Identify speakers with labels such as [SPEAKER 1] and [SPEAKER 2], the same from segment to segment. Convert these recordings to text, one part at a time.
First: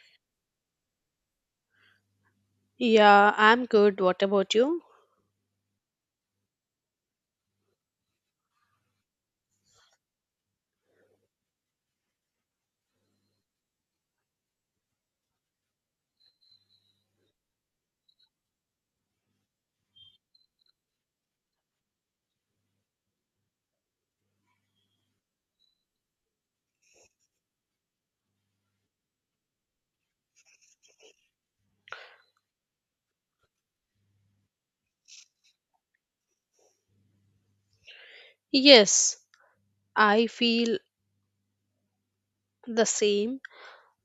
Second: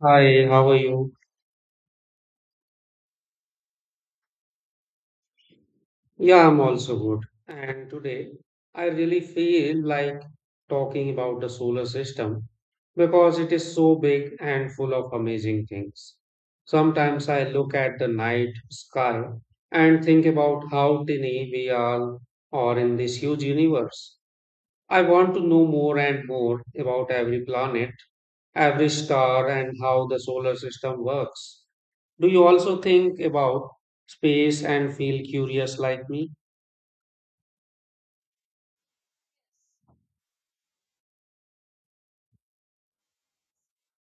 [SPEAKER 1] Hi, how are you?
[SPEAKER 2] Yeah, I'm good. What about you?
[SPEAKER 1] Yeah, I'm also good. And today I really feel like talking about the solar system because it is so big and full of amazing things. Sometimes I look at the night sky and think about how tiny we all are in this huge universe. I want to know more and more about every planet, every star, and how the solar system works. Do you also think about space and feel curious like me?
[SPEAKER 2] Yes, I feel the same.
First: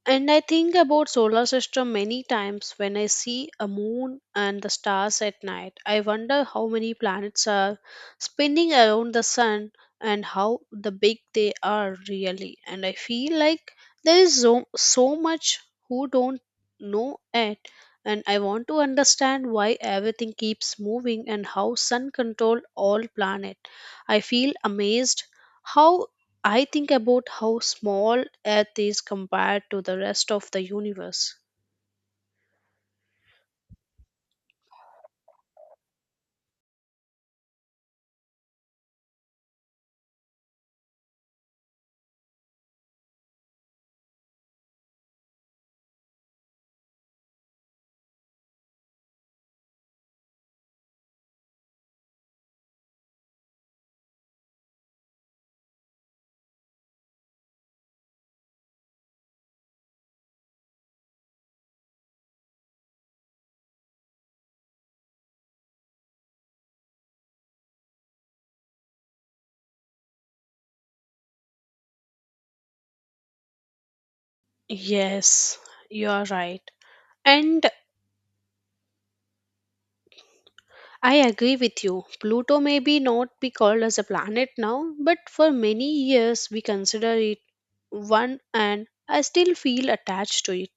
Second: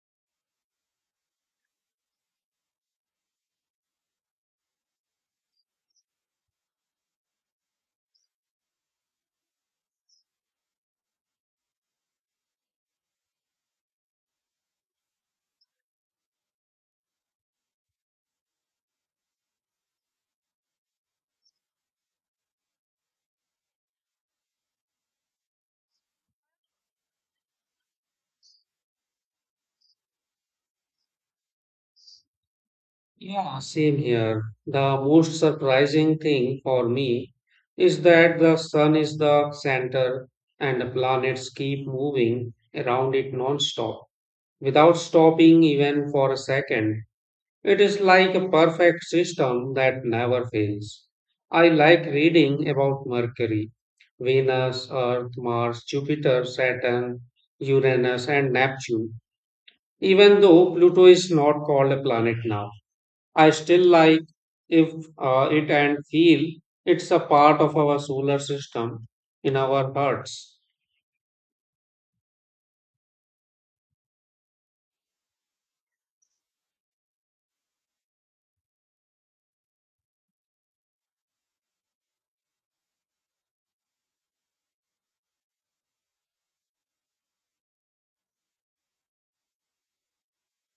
[SPEAKER 2] And I think about solar system many times when I see a moon and the stars at night. I wonder how many planets are spinning around the sun and how the big they are really. And I feel like there is so, so much who don't know it, and I want to understand why everything keeps moving and how sun control all planet. I feel amazed how I think about how small Earth is compared to the rest of the universe.
[SPEAKER 1] Yeah, same here. The most surprising thing for me is that the sun is the center and the planets keep moving around it non-stop without stopping even for a second. It is like a perfect system that never fails. I like reading about Mercury, Venus, Earth, Mars, Jupiter, Saturn, Uranus, and Neptune. Even though Pluto is not called a planet now, I still like if it and feel it's a part of our solar system in our hearts.
[SPEAKER 2] Yes, you are right. And I agree with you. Pluto may be not be called as a planet now, but for many years we consider it one, and I still feel attached to it.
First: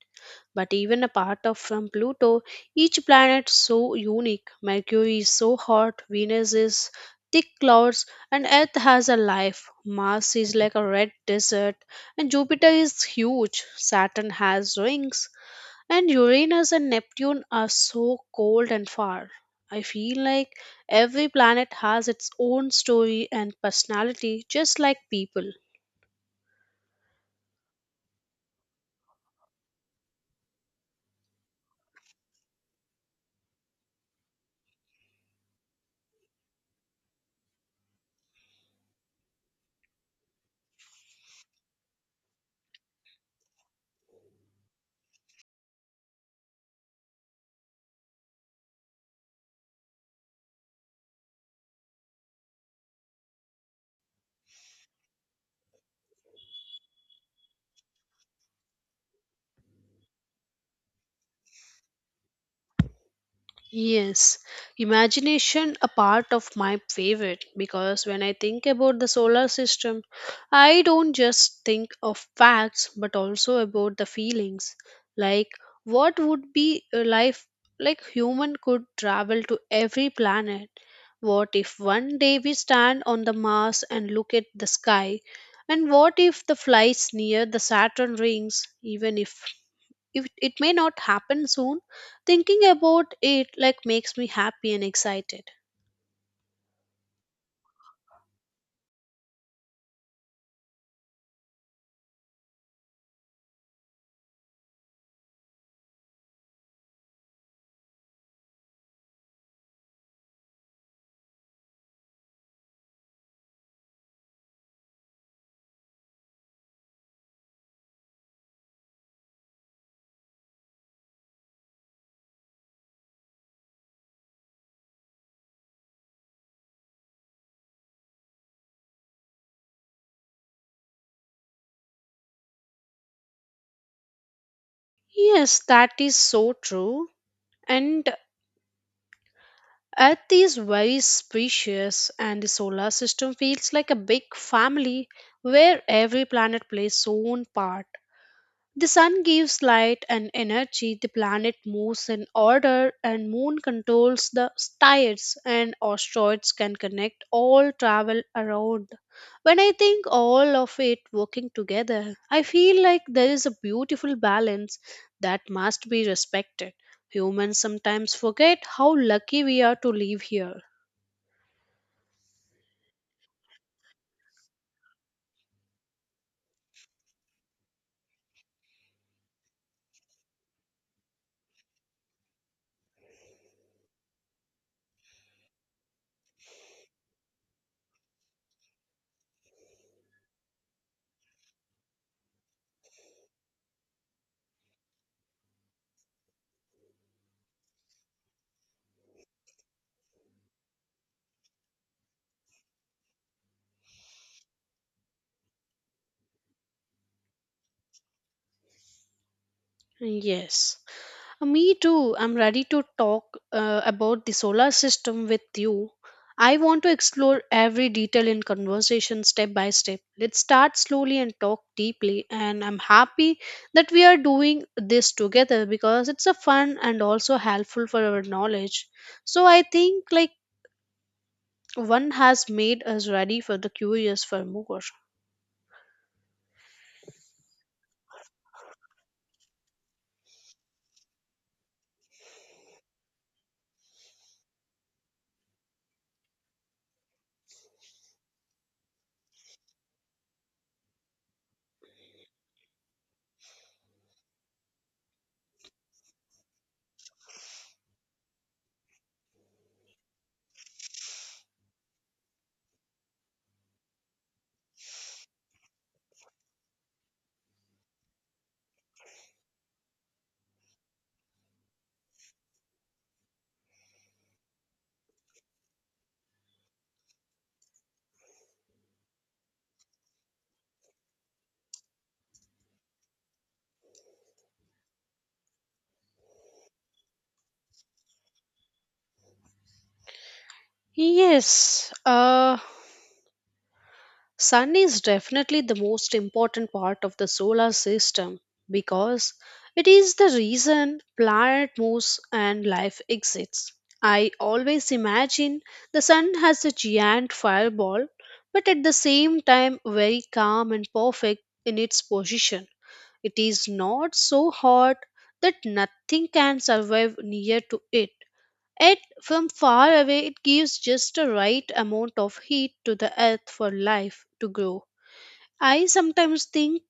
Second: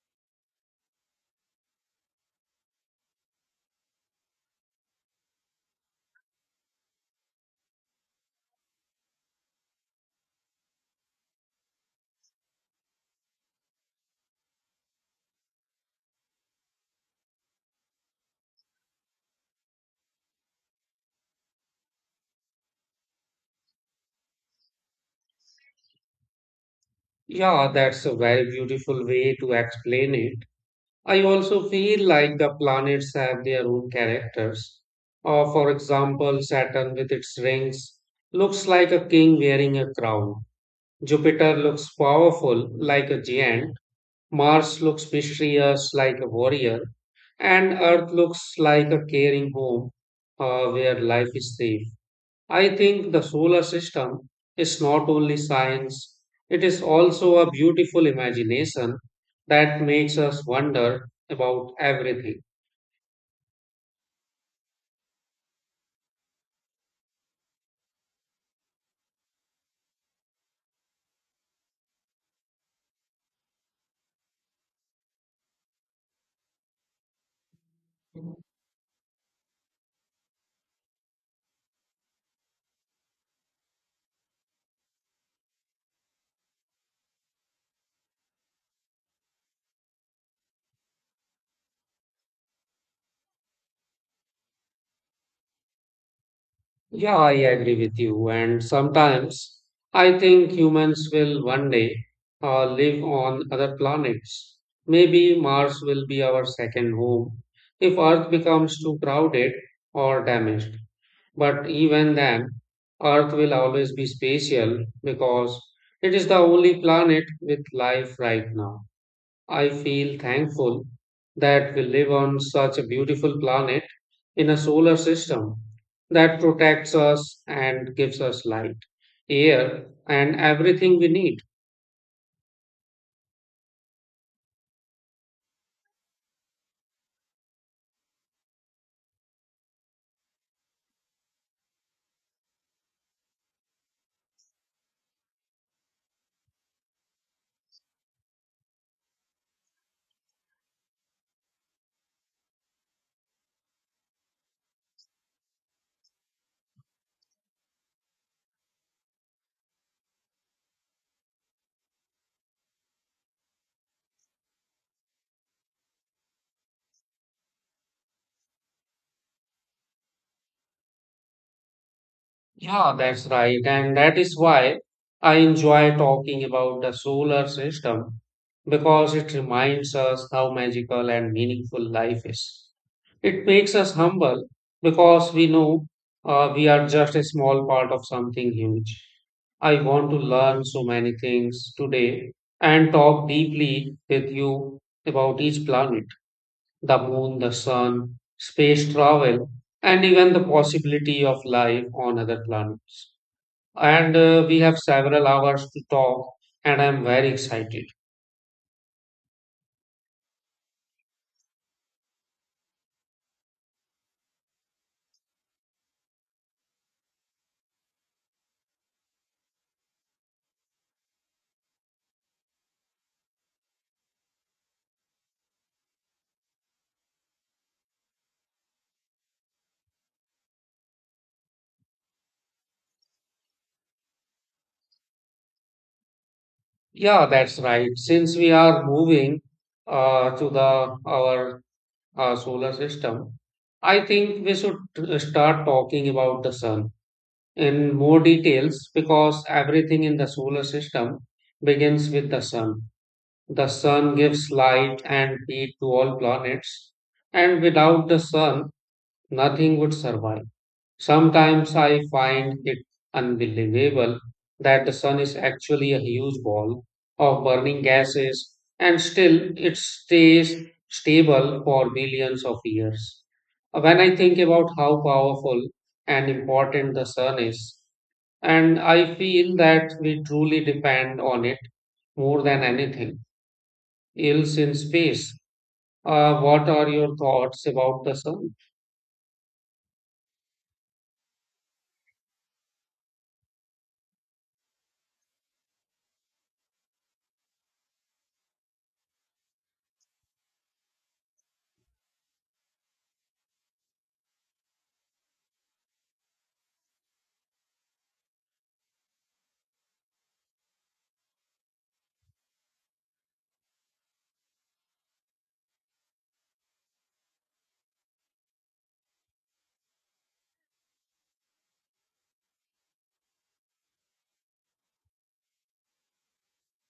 [SPEAKER 2] But even apart of from Pluto, each planet so unique. Mercury is so hot, Venus is thick clouds, and Earth has a life. Mars is like a red desert, and Jupiter is huge. Saturn has rings, and Uranus and Neptune are so cold and far. I feel like every planet has its own story and personality, just like people.
[SPEAKER 1] Yeah, that's a very beautiful way to explain it. I also feel like the planets have their own characters. For example, Saturn with its rings looks like a king wearing a crown. Jupiter looks powerful like a giant. Mars looks mysterious like a warrior, and Earth looks like a caring home where life is safe. I think the solar system is not only science, it is also a beautiful imagination that makes us wonder about everything.
[SPEAKER 2] Yes, imagination a part of my favorite, because when I think about the solar system, I don't just think of facts but also about the feelings. Like what would be a life like human could travel to every planet? What if one day we stand on the Mars and look at the sky? And what if the flights near the Saturn rings, even if it may not happen soon, thinking about it like makes me happy and excited.
[SPEAKER 1] Yeah, I agree with you. And sometimes I think humans will one day live on other planets. Maybe Mars will be our second home if Earth becomes too crowded or damaged. But even then, Earth will always be spatial because it is the only planet with life right now. I feel thankful that we live on such a beautiful planet in a solar system that protects us and gives us light, air, and everything we need.
[SPEAKER 2] Yes, that is so true. And earth is very spacious, and the solar system feels like a big family where every planet plays its own part. The sun gives light and energy, the planet moves in order, and moon controls the tides, and asteroids can connect all travel around. When I think all of it working together, I feel like there is a beautiful balance that must be respected. Humans sometimes forget how lucky we are to live here.
[SPEAKER 1] Yeah, that's right. And that is why I enjoy talking about the solar system because it reminds us how magical and meaningful life is. It makes us humble because we know we are just a small part of something huge. I want to learn so many things today and talk deeply with you about each planet, the moon, the sun, space travel, and even the possibility of life on other planets. And we have several hours to talk, and I'm very excited.
[SPEAKER 2] Yes. Me too. I'm ready to talk about the solar system with you. I want to explore every detail in conversation step by step. Let's start slowly and talk deeply. And I'm happy that we are doing this together because it's a fun and also helpful for our knowledge. So I think like one has made us ready for the curious for more.
[SPEAKER 1] Yeah, that's right. Since we are moving to the our solar system, I think we should start talking about the sun in more details because everything in the solar system begins with the sun. The sun gives light and heat to all planets, and without the sun, nothing would survive. Sometimes I find it unbelievable that the sun is actually a huge ball of burning gases and still it stays stable for billions of years. When I think about how powerful and important the sun is, and I feel that we truly depend on it more than anything else in space. What are your thoughts about the sun?
[SPEAKER 2] Yes. Sun is definitely the most important part of the solar system because it is the reason planet moves and life exists. I always imagine the sun as a giant fireball, but at the same time very calm and perfect in its position. It is not so hot that nothing can survive near to it. Yet from far away it gives just the right amount of heat to the earth for life to grow. I sometimes think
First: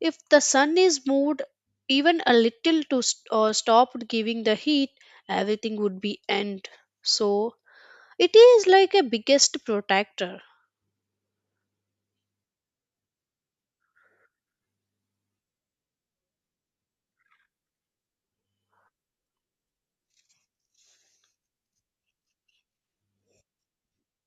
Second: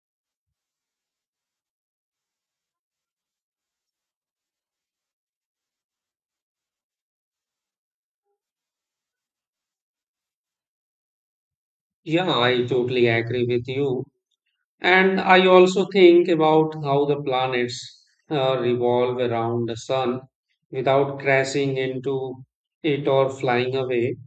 [SPEAKER 2] if the sun is moved even a little to or stopped giving the heat, everything would be end. So it is like a biggest protector.
[SPEAKER 1] Yeah, I totally agree with you. And I also think about how the planets revolve around the sun without crashing into it or flying away.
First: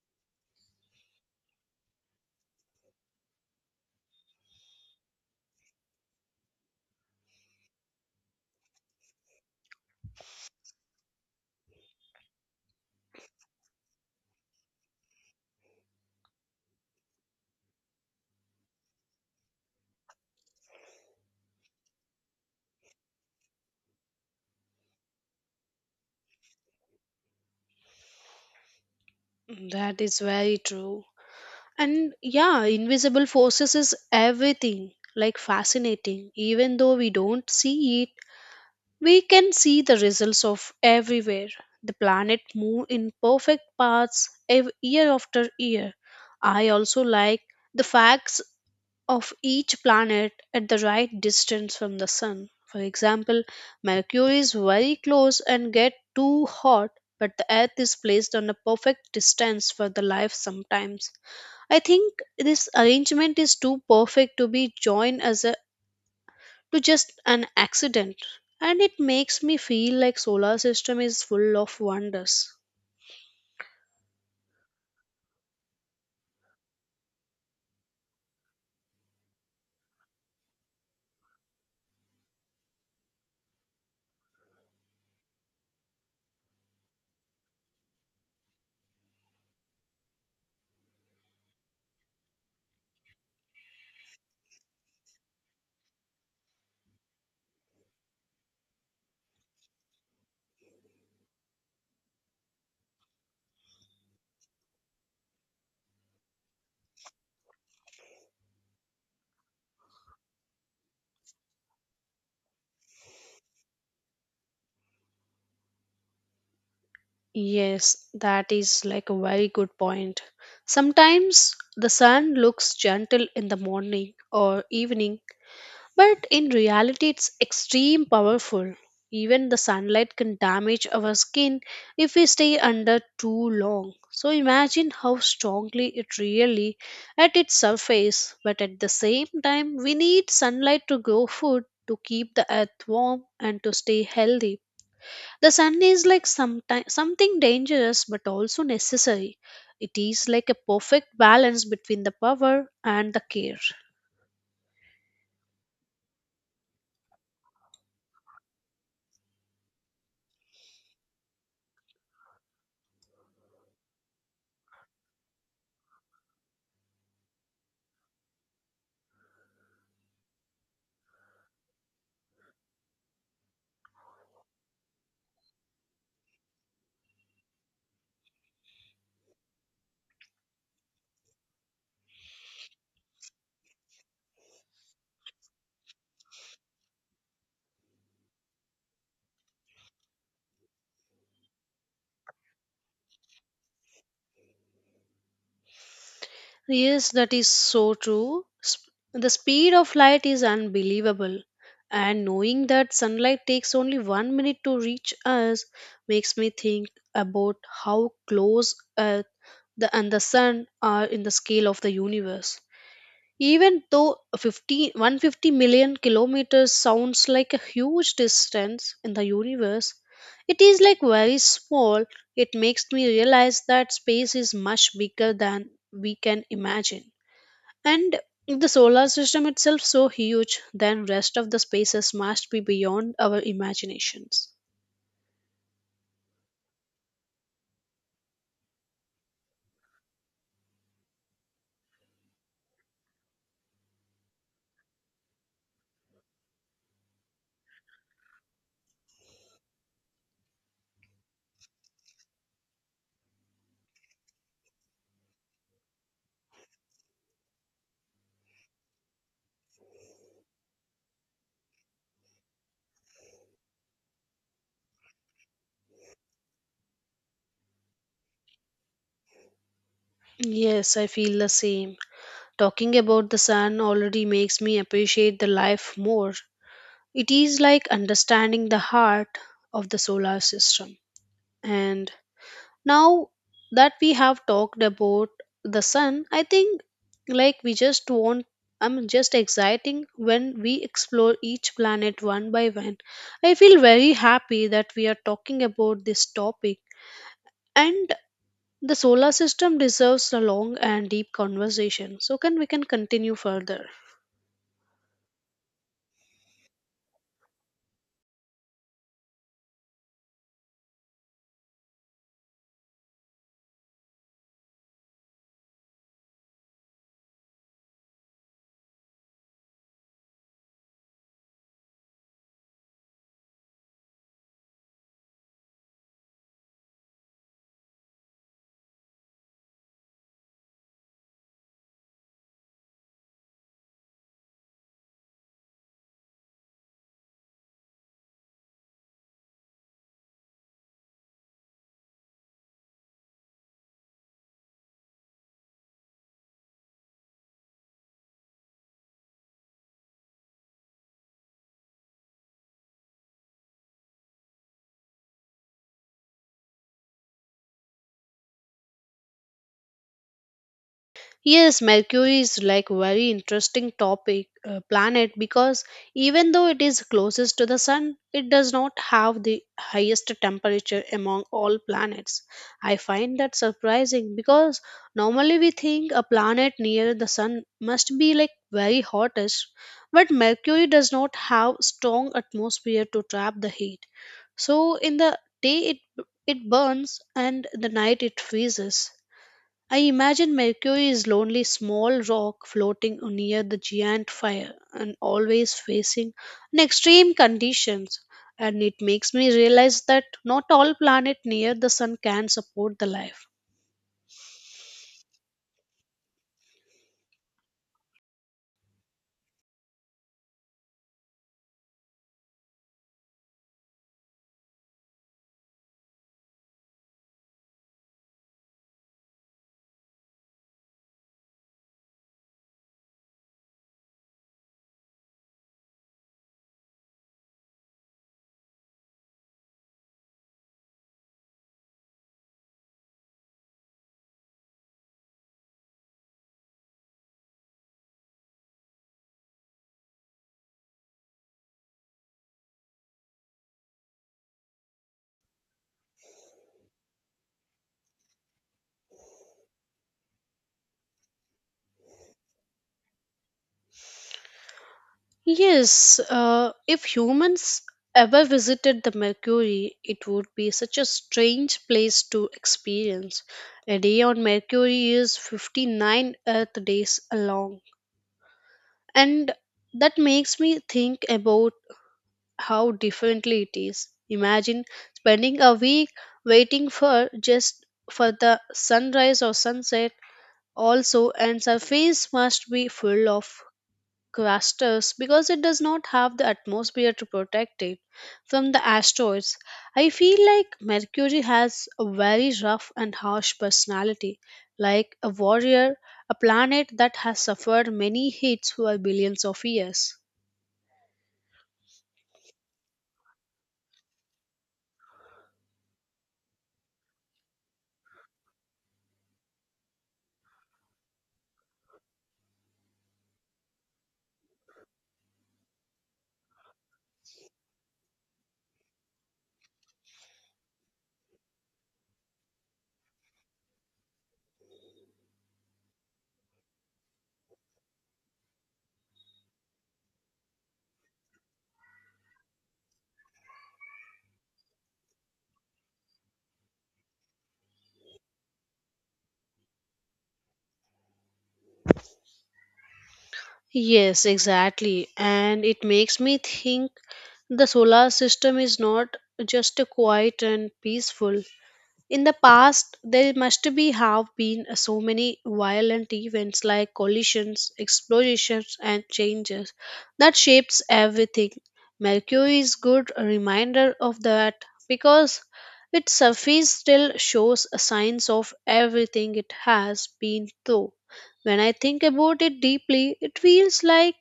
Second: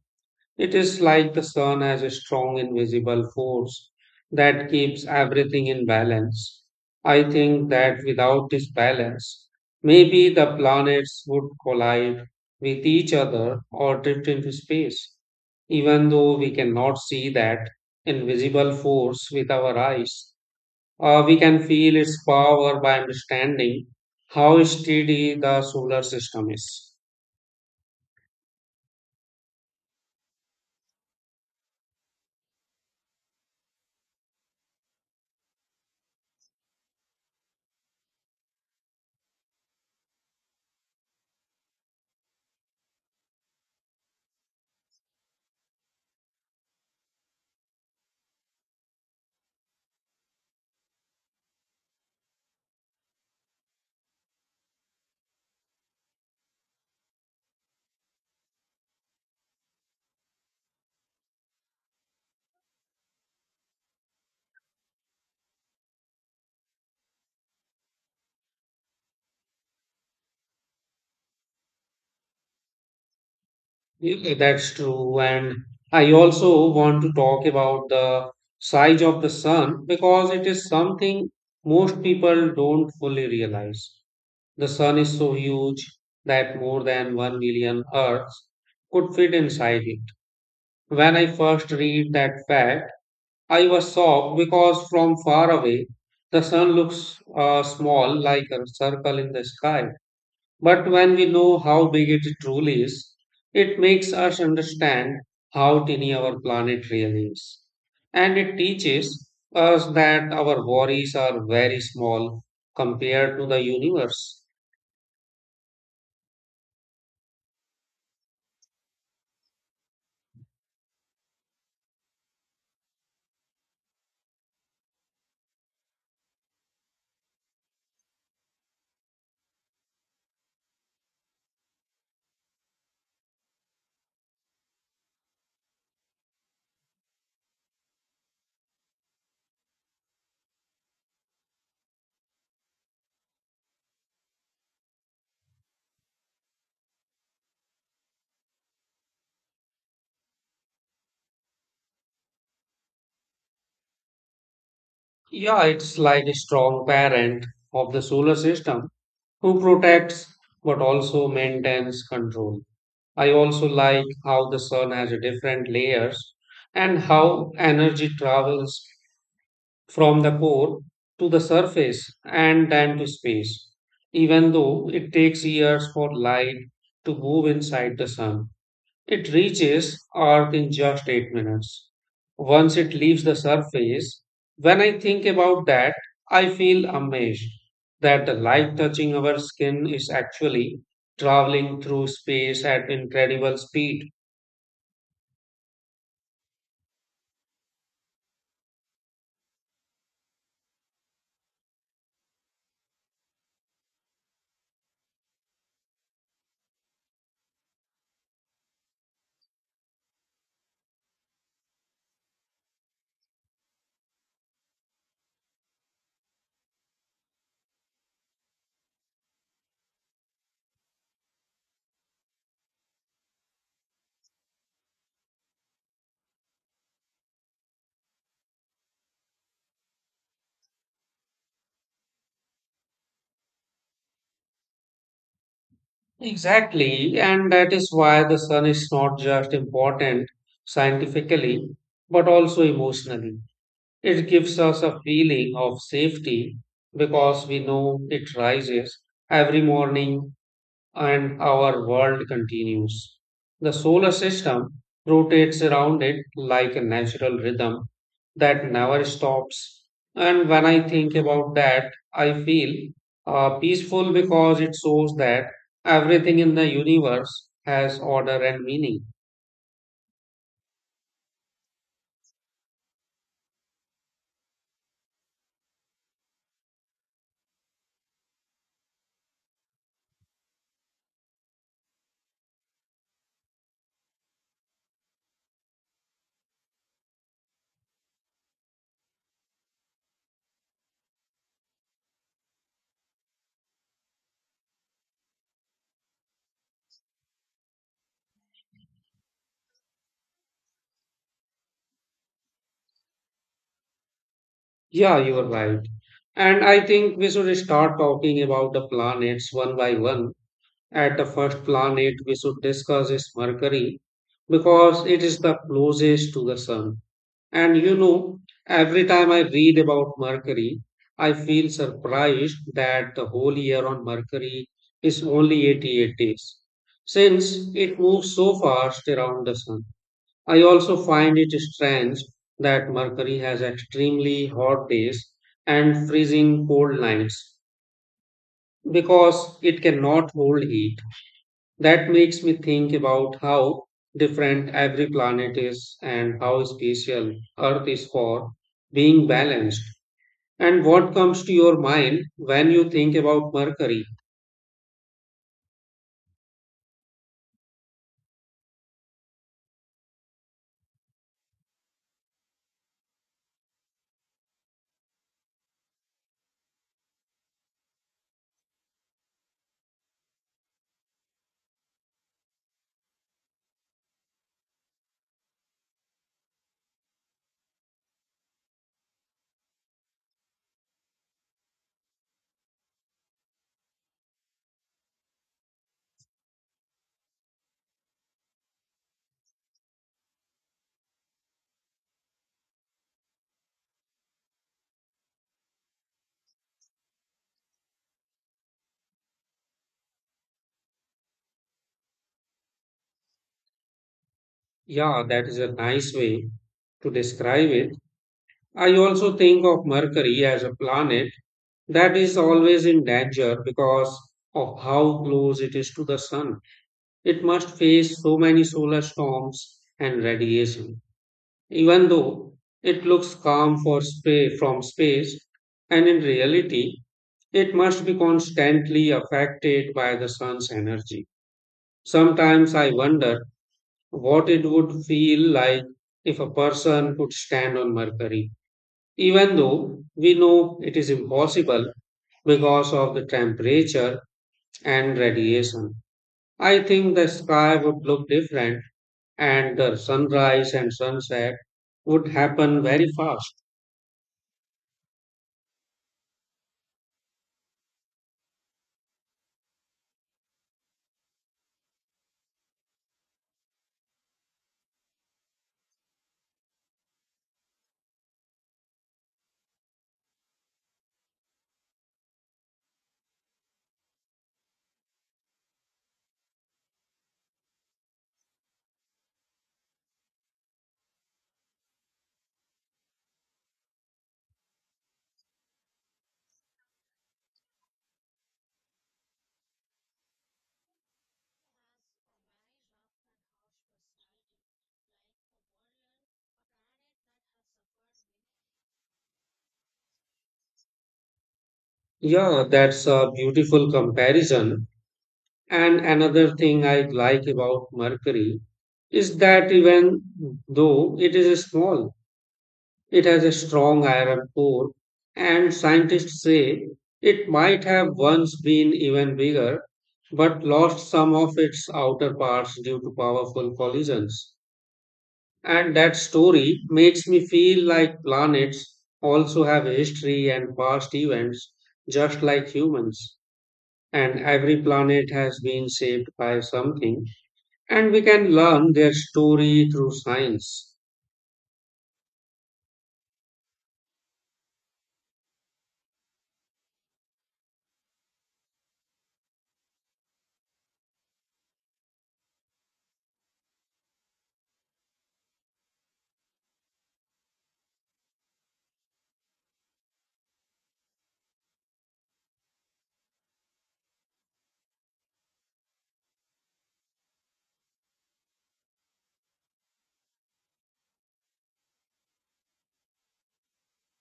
[SPEAKER 1] It is like the sun has a strong invisible force that keeps everything in balance. I think that without this balance, maybe the planets would collide with each other or drift into space, even though we cannot see that invisible force with our eyes. We can feel its power by understanding how steady the solar system is.
[SPEAKER 2] That is very true. And yeah, invisible forces is everything like fascinating. Even though we don't see it, we can see the results of everywhere. The planet move in perfect paths year after year. I also like the facts of each planet at the right distance from the sun. For example, Mercury is very close and get too hot, but the Earth is placed on a perfect distance for the life sometimes. I think this arrangement is too perfect to be joined as a to just an accident, and it makes me feel like solar system is full of wonders.
[SPEAKER 1] Yeah, that's true. And I also want to talk about the size of the sun because it is something most people don't fully realize. The sun is so huge that more than 1 million Earths could fit inside it. When I first read that fact, I was shocked because from far away, the sun looks small like a circle in the sky. But when we know how big it truly is, it makes us understand how tiny our planet really is. And it teaches us that our worries are very small compared to the universe.
[SPEAKER 2] Yes, that is like a very good point. Sometimes the sun looks gentle in the morning or evening, but in reality it's extreme powerful. Even the sunlight can damage our skin if we stay under too long. So imagine how strongly it really at its surface, but at the same time we need sunlight to grow food, to keep the earth warm, and to stay healthy. The sun is like sometime, something dangerous but also necessary. It is like a perfect balance between the power and the care.
[SPEAKER 1] Yeah, it's like a strong parent of the solar system who protects but also maintains control. I also like how the sun has a different layers and how energy travels from the core to the surface and then to space, even though it takes years for light to move inside the sun. It reaches Earth in just 8 minutes. Once it leaves the surface, when I think about that, I feel amazed that the light touching our skin is actually traveling through space at incredible speed.
[SPEAKER 2] Yes, that is so true. The speed of light is unbelievable. And knowing that sunlight takes only one minute to reach us makes me think about how close Earth and the sun are in the scale of the universe. Even though 50, 150 million kilometers sounds like a huge distance in the universe, it is like very small. It makes me realize that space is much bigger than we can imagine. And the solar system itself so huge, then rest of the spaces must be beyond our imaginations.
[SPEAKER 1] Exactly, and that is why the sun is not just important scientifically but also emotionally. It gives us a feeling of safety because we know it rises every morning and our world continues. The solar system rotates around it like a natural rhythm that never stops. And when I think about that, I feel peaceful because it shows that everything in the universe has order and meaning.
[SPEAKER 2] Yes, I feel the same. Talking about the sun already makes me appreciate the life more. It is like understanding the heart of the solar system. And now that we have talked about the sun, I think like we just want, I'm just exciting when we explore each planet one by one. I feel very happy that we are talking about this topic, and the solar system deserves a long and deep conversation. So can we can continue further.
[SPEAKER 1] Yeah, you are right. And I think we should start talking about the planets one by one. At the first planet we should discuss is Mercury because it is the closest to the Sun. And you know, every time I read about Mercury, I feel surprised that the whole year on Mercury is only 88 days, since it moves so fast around the Sun. I also find it strange that Mercury has extremely hot days and freezing cold nights because it cannot hold heat that makes me think about how different every planet is and how special Earth is for being balanced. And what comes to your mind when you think about Mercury?
[SPEAKER 2] Yes, Mercury is like very interesting topic planet because even though it is closest to the sun, it does not have the highest temperature among all planets. I find that surprising because normally we think a planet near the sun must be like very hottest, but Mercury does not have strong atmosphere to trap the heat. So in the day it burns and the night it freezes. I imagine Mercury is lonely small rock floating near the giant fire and always facing an extreme conditions, and it makes me realize that not all planet near the sun can support the life.
[SPEAKER 1] Yeah, that is a nice way to describe it. I also think of Mercury as a planet that is always in danger because of how close it is to the Sun. It must face so many solar storms and radiation. Even though it looks calm for from space, and in reality, it must be constantly affected by the sun's energy. Sometimes I wonder what it would feel like if a person could stand on Mercury, even though we know it is impossible because of the temperature and radiation. I think the sky would look different and the sunrise and sunset would happen very fast.
[SPEAKER 2] Yes, if humans ever visited the Mercury, it would be such a strange place to experience. A day on Mercury is 59 Earth days long, and that makes me think about how differently it is. Imagine spending a week waiting for just for the sunrise or sunset, also and surface must be full of clusters because it does not have the atmosphere to protect it from the asteroids. I feel like Mercury has a very rough and harsh personality, like a warrior, a planet that has suffered many hits for billions of years.
[SPEAKER 1] Yeah, that's a beautiful comparison. And another thing I like about Mercury is that even though it is small, it has a strong iron core, and scientists say it might have once been even bigger, but lost some of its outer parts due to powerful collisions. And that story makes me feel like planets also have history and past events, just like humans and every planet has been shaped by something, and we can learn their story through science.
[SPEAKER 2] Yes, exactly. And it makes me think the solar system is not just a quiet and peaceful, in the past there must be have been so many violent events like collisions, explosions, and changes that shapes everything. Mercury is good reminder of that because its surface still shows signs of everything it has been through. When I think about it deeply, it feels like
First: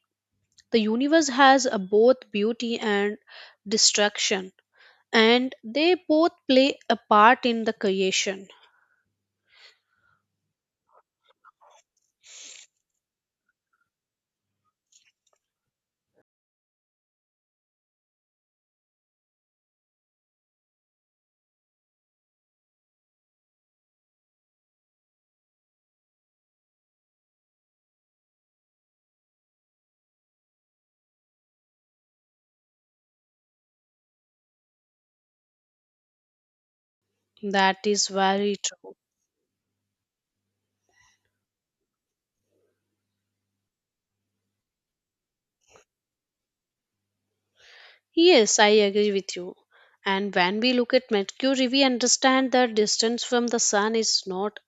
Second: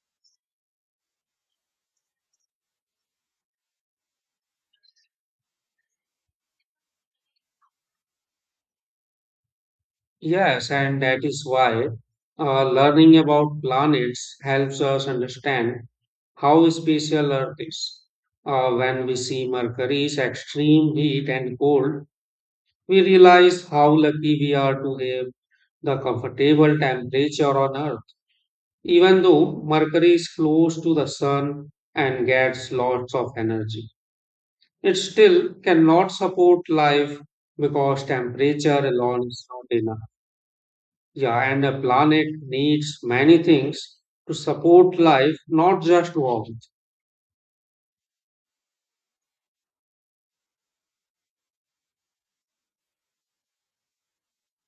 [SPEAKER 2] the universe has a both beauty and destruction, and they both play a part in the creation.
[SPEAKER 1] Yes, and that is why learning about planets helps us understand how special Earth is. When we see Mercury's extreme heat and cold, we realize how lucky we are to have the comfortable temperature on Earth. Even though Mercury is close to the Sun and gets lots of energy. It still cannot support life
[SPEAKER 2] That
[SPEAKER 1] because
[SPEAKER 2] is very
[SPEAKER 1] temperature
[SPEAKER 2] true.
[SPEAKER 1] alone is not enough. Yeah, and a planet needs many things to support life, not just warmth.
[SPEAKER 2] Yes, I agree with you. And when we look at Mercury, we understand that distance from the sun is not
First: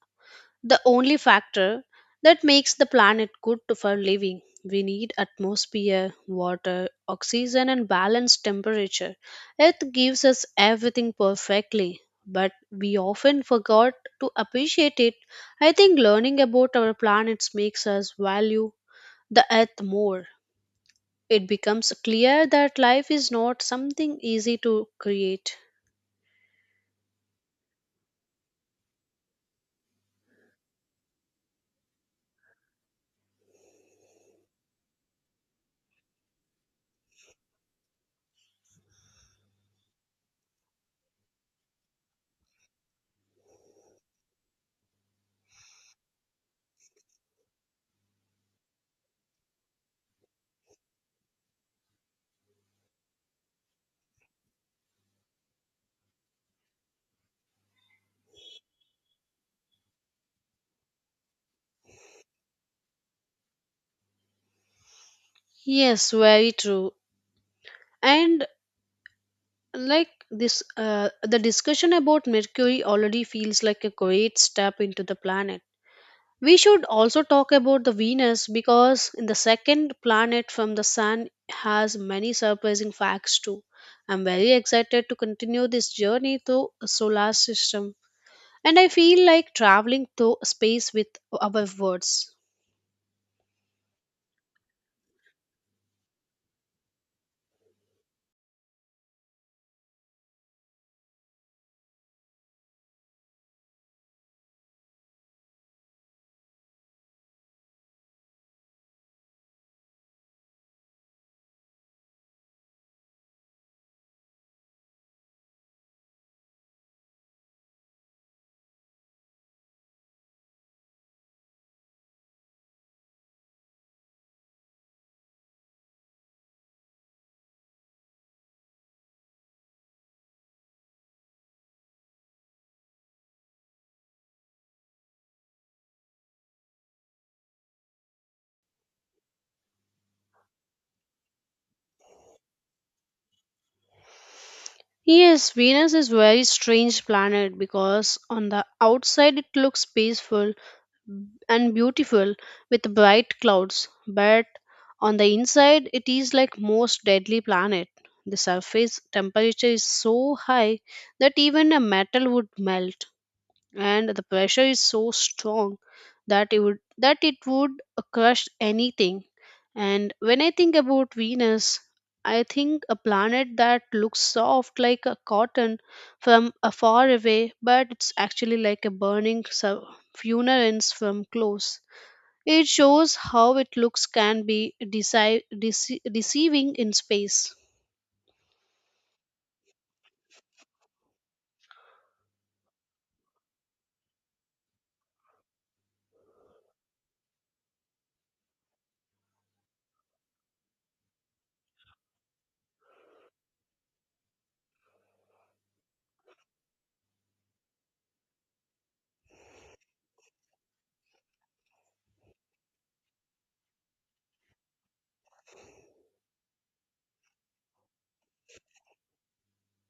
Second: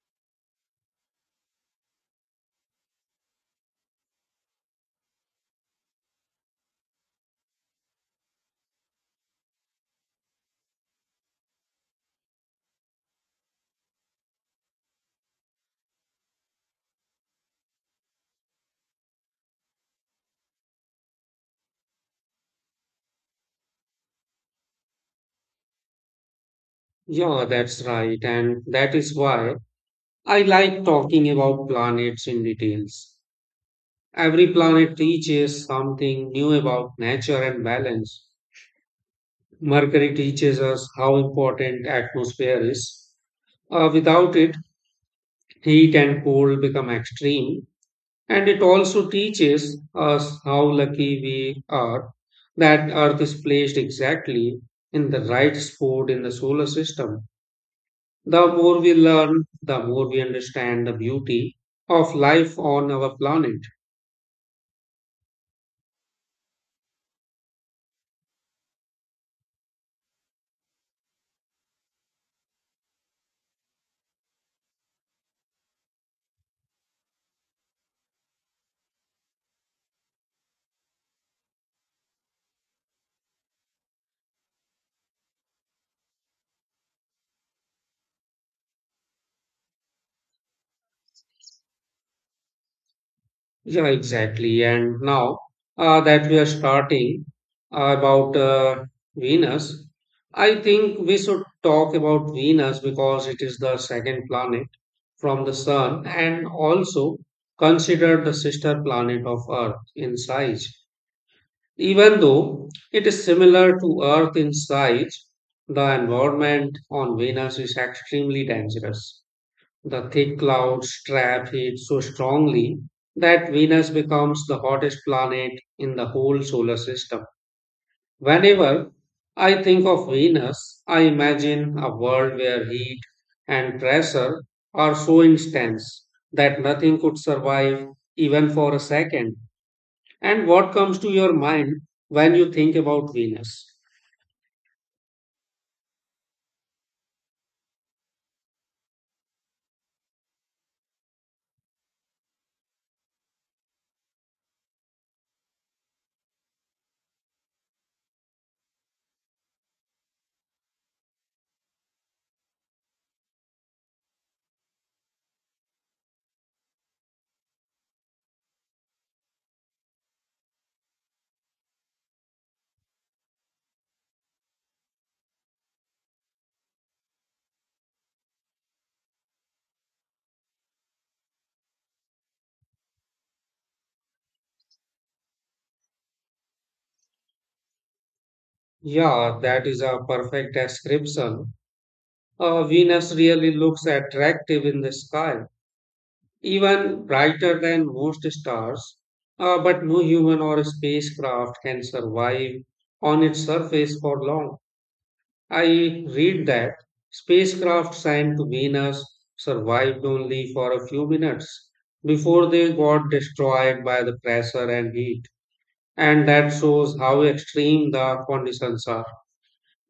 [SPEAKER 2] the only factor that makes the planet good for living. We need atmosphere, water, oxygen, and balanced temperature. Earth gives us everything perfectly, but we often forgot to appreciate it. I think learning about our planets makes us value the earth more. It becomes clear that life is not something easy to create.
[SPEAKER 1] Yeah, that's right. And that is why I like talking about planets in details. Every planet teaches something new about nature and balance. Mercury teaches us how important atmosphere is. Without it, heat and cold become extreme. And it also teaches us how lucky we are that Earth is placed exactly in the right spot in the solar system. The more we learn, the more we understand the beauty of life on our planet.
[SPEAKER 2] Yes, very true. And like this, the discussion about Mercury already feels like a great step into the planet. We should also talk about the Venus because in the second planet from the sun has many surprising facts too. I'm very excited to continue this journey through a solar system, and I feel like traveling through space with our words.
[SPEAKER 1] Yeah, exactly. And now that we are starting about Venus, I think we should talk about Venus because it is the second planet from the Sun and also considered the sister planet of Earth in size. Even though it is similar to Earth in size, the environment on Venus is extremely dangerous. The thick clouds trap heat so strongly that Venus becomes the hottest planet in the whole solar system. Whenever I think of Venus, I imagine a world where heat and pressure are so intense that nothing could survive even for a second. And what comes to your mind when you think about Venus?
[SPEAKER 2] Yes, Venus is very strange planet because on the outside it looks peaceful and beautiful with bright clouds, but on the inside it is like most deadly planet. The surface temperature is so high that even a metal would melt, and the pressure is so strong that it would crush anything. And when I think about Venus, I think a planet that looks soft like a cotton from afar away, but it's actually like a burning furnace from close. It shows how it looks can be deceiving in space.
[SPEAKER 1] Yeah, that is a perfect description. Venus really looks attractive in the sky, even brighter than most stars. But no human or spacecraft can survive on its surface for long. I read that spacecraft sent to Venus survived only for a few minutes before they got destroyed by the pressure and heat. And that shows how extreme the conditions are.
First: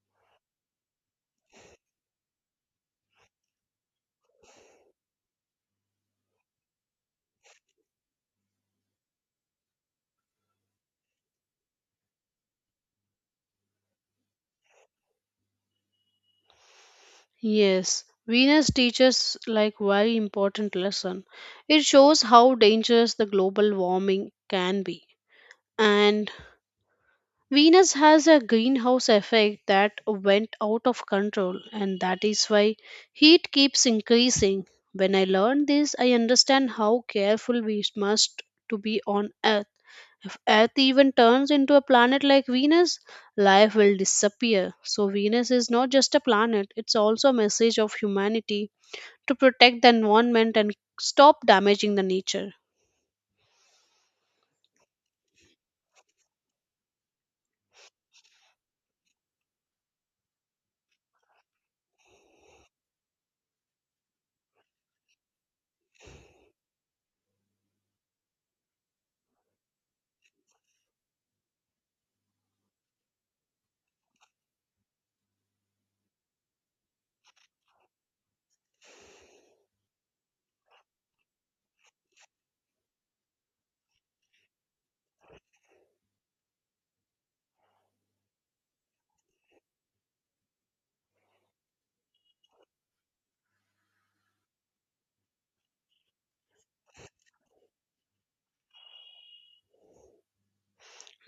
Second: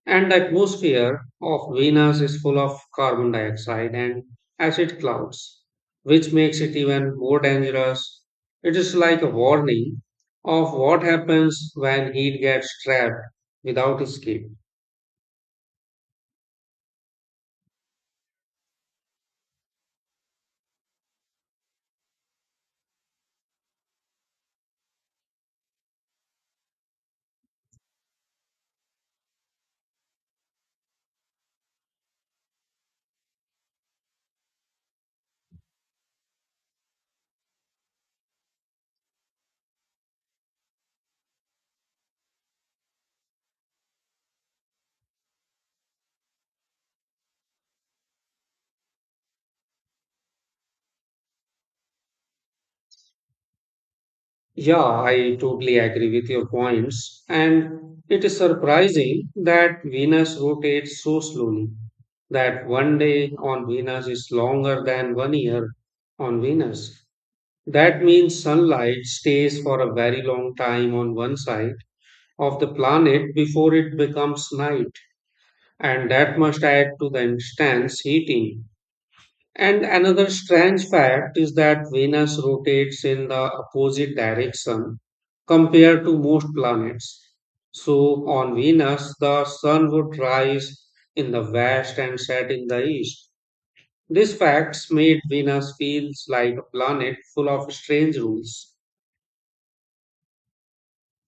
[SPEAKER 1] And the atmosphere of Venus is full of carbon dioxide and acid clouds, which makes it even more dangerous. It is like a warning of what happens when heat gets trapped without escape.
[SPEAKER 2] Yes, Venus teaches like very important lesson. It shows how dangerous the global warming can be. And Venus has a greenhouse effect that went out of control, and that is why heat keeps increasing. When I learned this, I understand how careful we must to be on Earth. If Earth even turns into a planet like Venus, life will disappear. So Venus is not just a planet, it's also a message of humanity to protect the environment and stop damaging the nature.
[SPEAKER 1] Yeah, I totally agree with your points. And it is surprising that Venus rotates so slowly that one day on Venus is longer than one year on Venus. That means sunlight stays for a very long time on one side of the planet before it becomes night. And that must add to the intense heating, and another strange fact is that Venus rotates in the opposite direction compared to most planets. So, on Venus, the sun would rise in the west and set in the east. These facts made Venus feels like a planet full of strange rules.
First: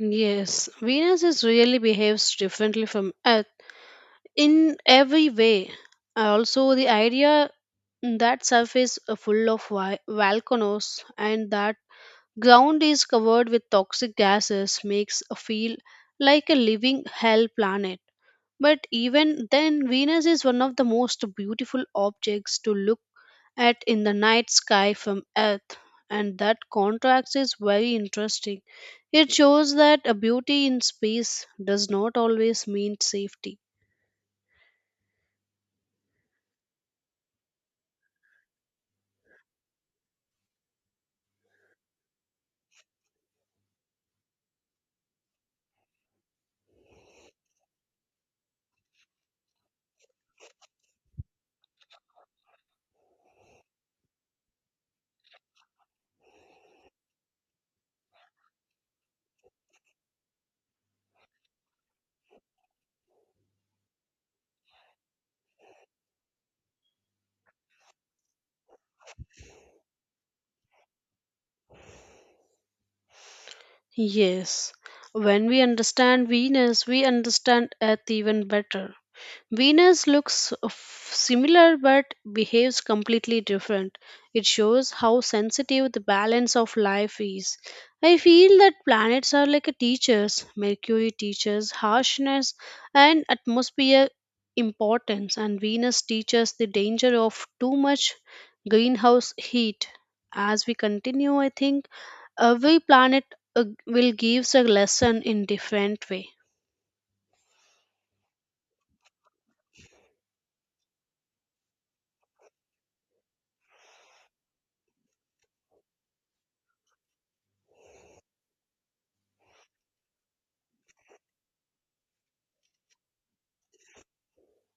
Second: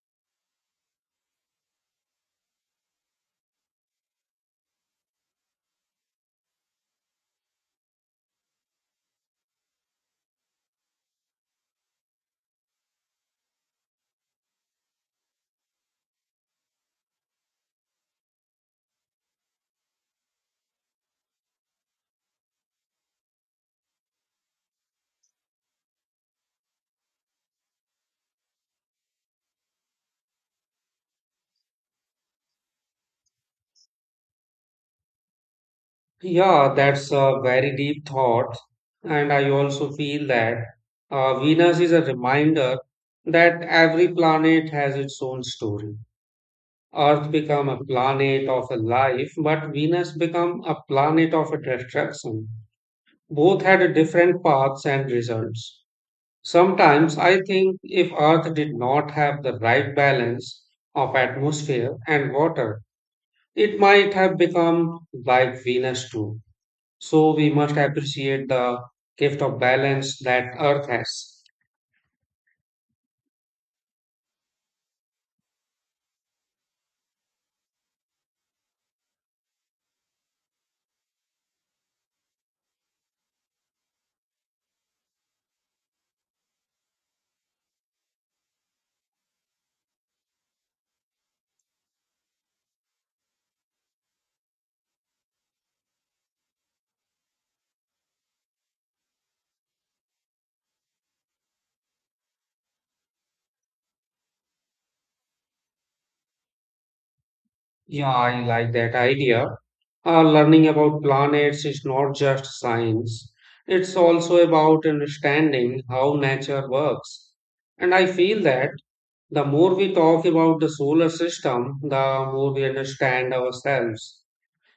[SPEAKER 2] Yes, Venus is really behaves differently from Earth in every way. Also, the idea that surface is full of volcanoes and that ground is covered with toxic gases makes a feel like a living hell planet. But even then, Venus is one of the most beautiful objects to look at in the night sky from Earth, and that contrast is very interesting. It shows that a beauty in space does not always mean safety.
[SPEAKER 1] Yeah, that's a very deep thought. And I also feel that Venus is a reminder that every planet has its own story. Earth become a planet of a life, but Venus become a planet of a destruction. Both had different paths and results. Sometimes I think if Earth did not have the right balance of atmosphere and water, it might have become like Venus too. So we must appreciate the gift of balance that Earth has.
[SPEAKER 2] Yes, when we understand Venus, we understand Earth even better. Venus looks similar but behaves completely different. It shows how sensitive the balance of life is. I feel that planets are like a teachers. Mercury teaches harshness and atmosphere importance, and Venus teaches the danger of too much greenhouse heat. As we continue, I think every planet will gives a lesson in different way.
[SPEAKER 1] Yeah, I like that idea. Learning about planets is not just science, it's also about understanding how nature works. And I feel that the more we talk about the solar system, the more we understand ourselves.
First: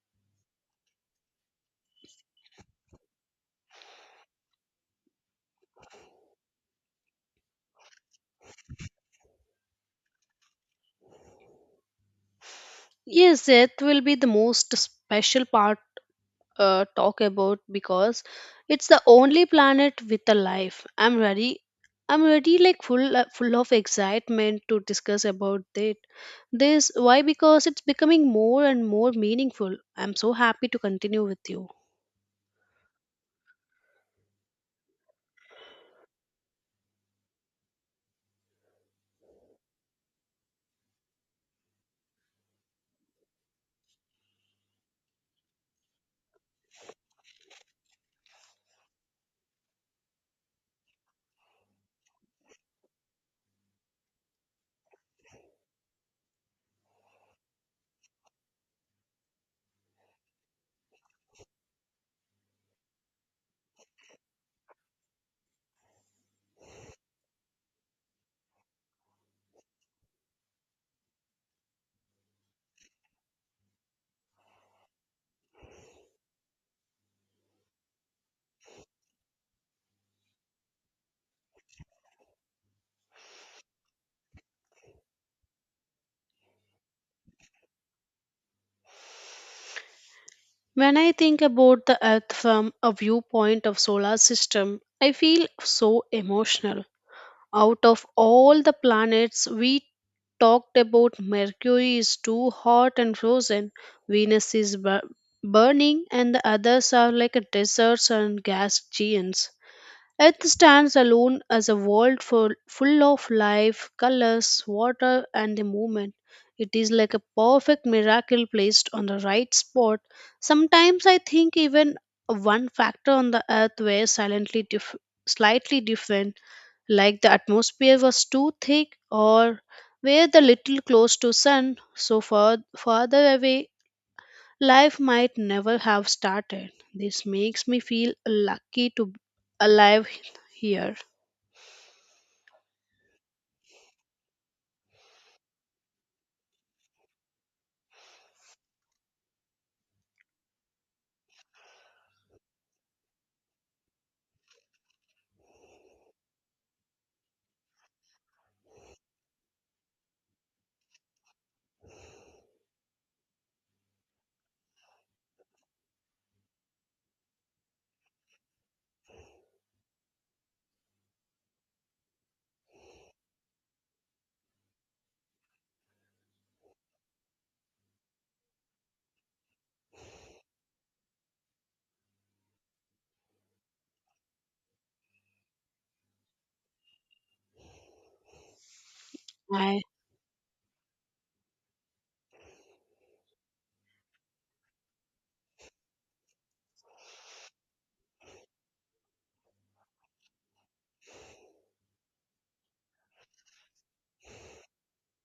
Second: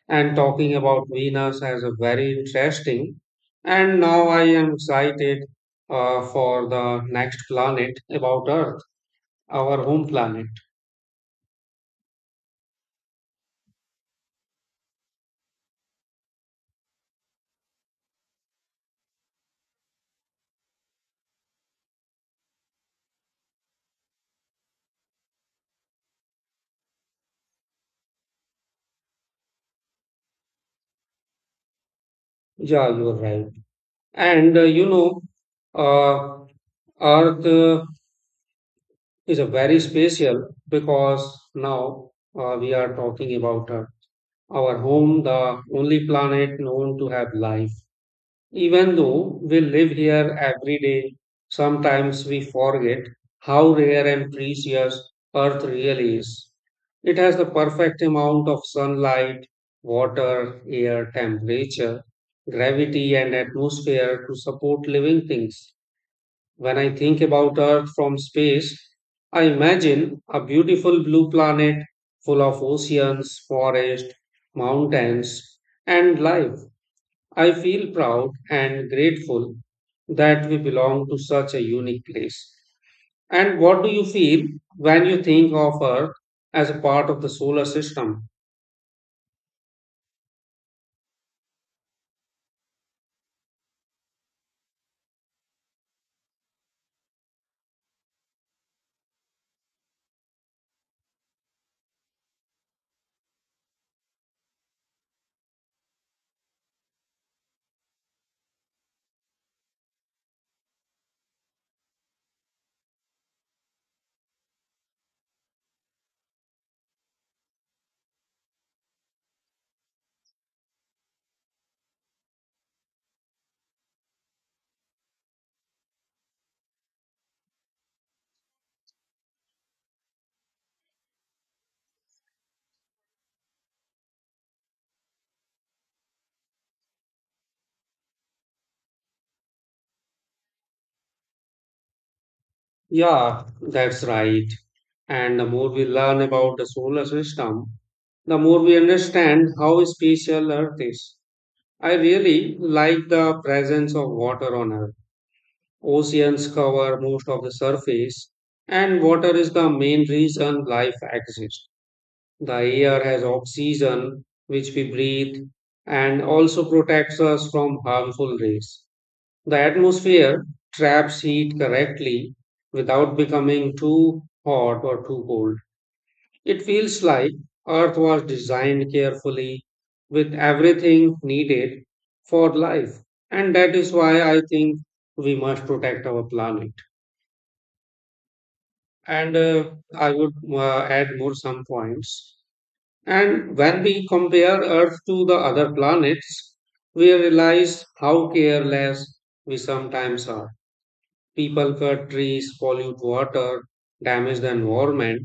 [SPEAKER 1] And talking about Venus as a very interesting. And now I am excited, for the next planet about Earth, our home planet.
[SPEAKER 2] Yes, Earth will be the most special part talk about because it's the only planet with a life. I'm ready. I'm ready, like full of excitement to discuss about it. This why because it's becoming more and more meaningful. I'm so happy to continue with you.
[SPEAKER 1] Yeah, you are right. And uh, Earth is a very special because now, we are talking about Earth, our home, the only planet known to have life. Even though we live here every day, sometimes we forget how rare and precious Earth really is. It has the perfect amount of sunlight, water, air, temperature, gravity, and atmosphere to support living things. When I think about Earth from space, I imagine a beautiful blue planet full of oceans, forests, mountains, and life. I feel proud and grateful that we belong to such a unique place. And what do you feel when you think of Earth as a part of the solar system?
[SPEAKER 2] When I think about the Earth from a viewpoint of solar system, I feel so emotional. Out of all the planets we talked about, Mercury is too hot and frozen, Venus is burning, and the others are like a deserts and gas giants. Earth stands alone as a world full, full of life, colors, water, and the movement. It is like a perfect miracle placed on the right spot. Sometimes I think even one factor on the earth were silently slightly different, like the atmosphere was too thick or were the little close to sun so far farther away, life might never have started. This makes me feel lucky to be alive here.
[SPEAKER 1] Yeah, that's right. And the more we learn about the solar system, the more we understand how special Earth is. I really like the presence of water on Earth. Oceans cover most of the surface, and water is the main reason life exists. The air has oxygen, which we breathe, and also protects us from harmful rays. The atmosphere traps heat correctly without becoming too hot or too cold. It feels like Earth was designed carefully with everything needed for life. And that is why I think we must protect our planet. And
[SPEAKER 2] I,
[SPEAKER 1] I would add more some points. And when we compare Earth to the other planets, we realize how careless we sometimes are. People cut trees, pollute water, damage the environment,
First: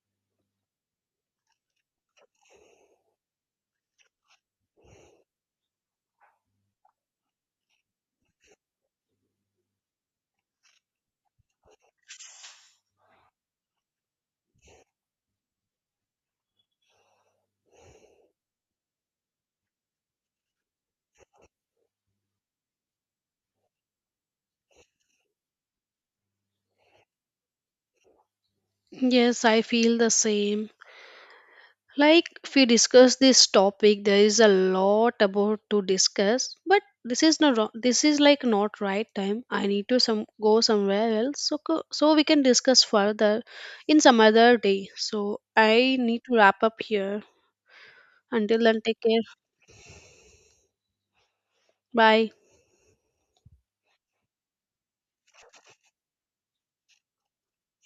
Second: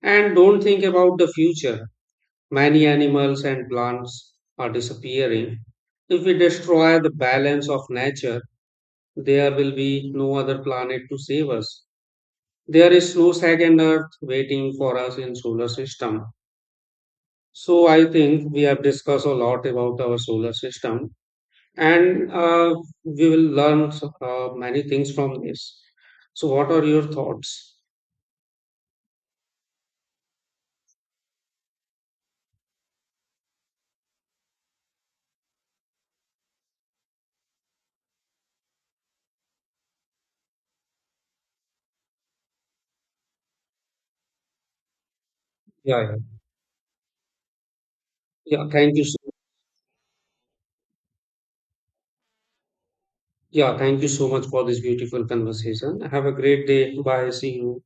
[SPEAKER 1] and don't think about the future. Many animals and plants are disappearing. If we destroy the balance of nature, there will be no other planet to save us. There is no second earth waiting for us in solar system. So I think we have discussed a lot about our solar system, and we will learn many things from this. So what are your thoughts?
[SPEAKER 2] yes, I feel the same. Like if we discuss this topic, there is a lot about to discuss, but this is not ro- this is like not right time. I need to some go somewhere else, so so we can discuss further in some other day. So I
[SPEAKER 1] Yeah, yeah.
[SPEAKER 2] need to wrap up here. Until
[SPEAKER 1] Yeah,
[SPEAKER 2] then,
[SPEAKER 1] thank
[SPEAKER 2] take
[SPEAKER 1] you
[SPEAKER 2] care.
[SPEAKER 1] so,
[SPEAKER 2] Bye.
[SPEAKER 1] yeah, thank you so much for this beautiful conversation. Have a great day. Bye. See you.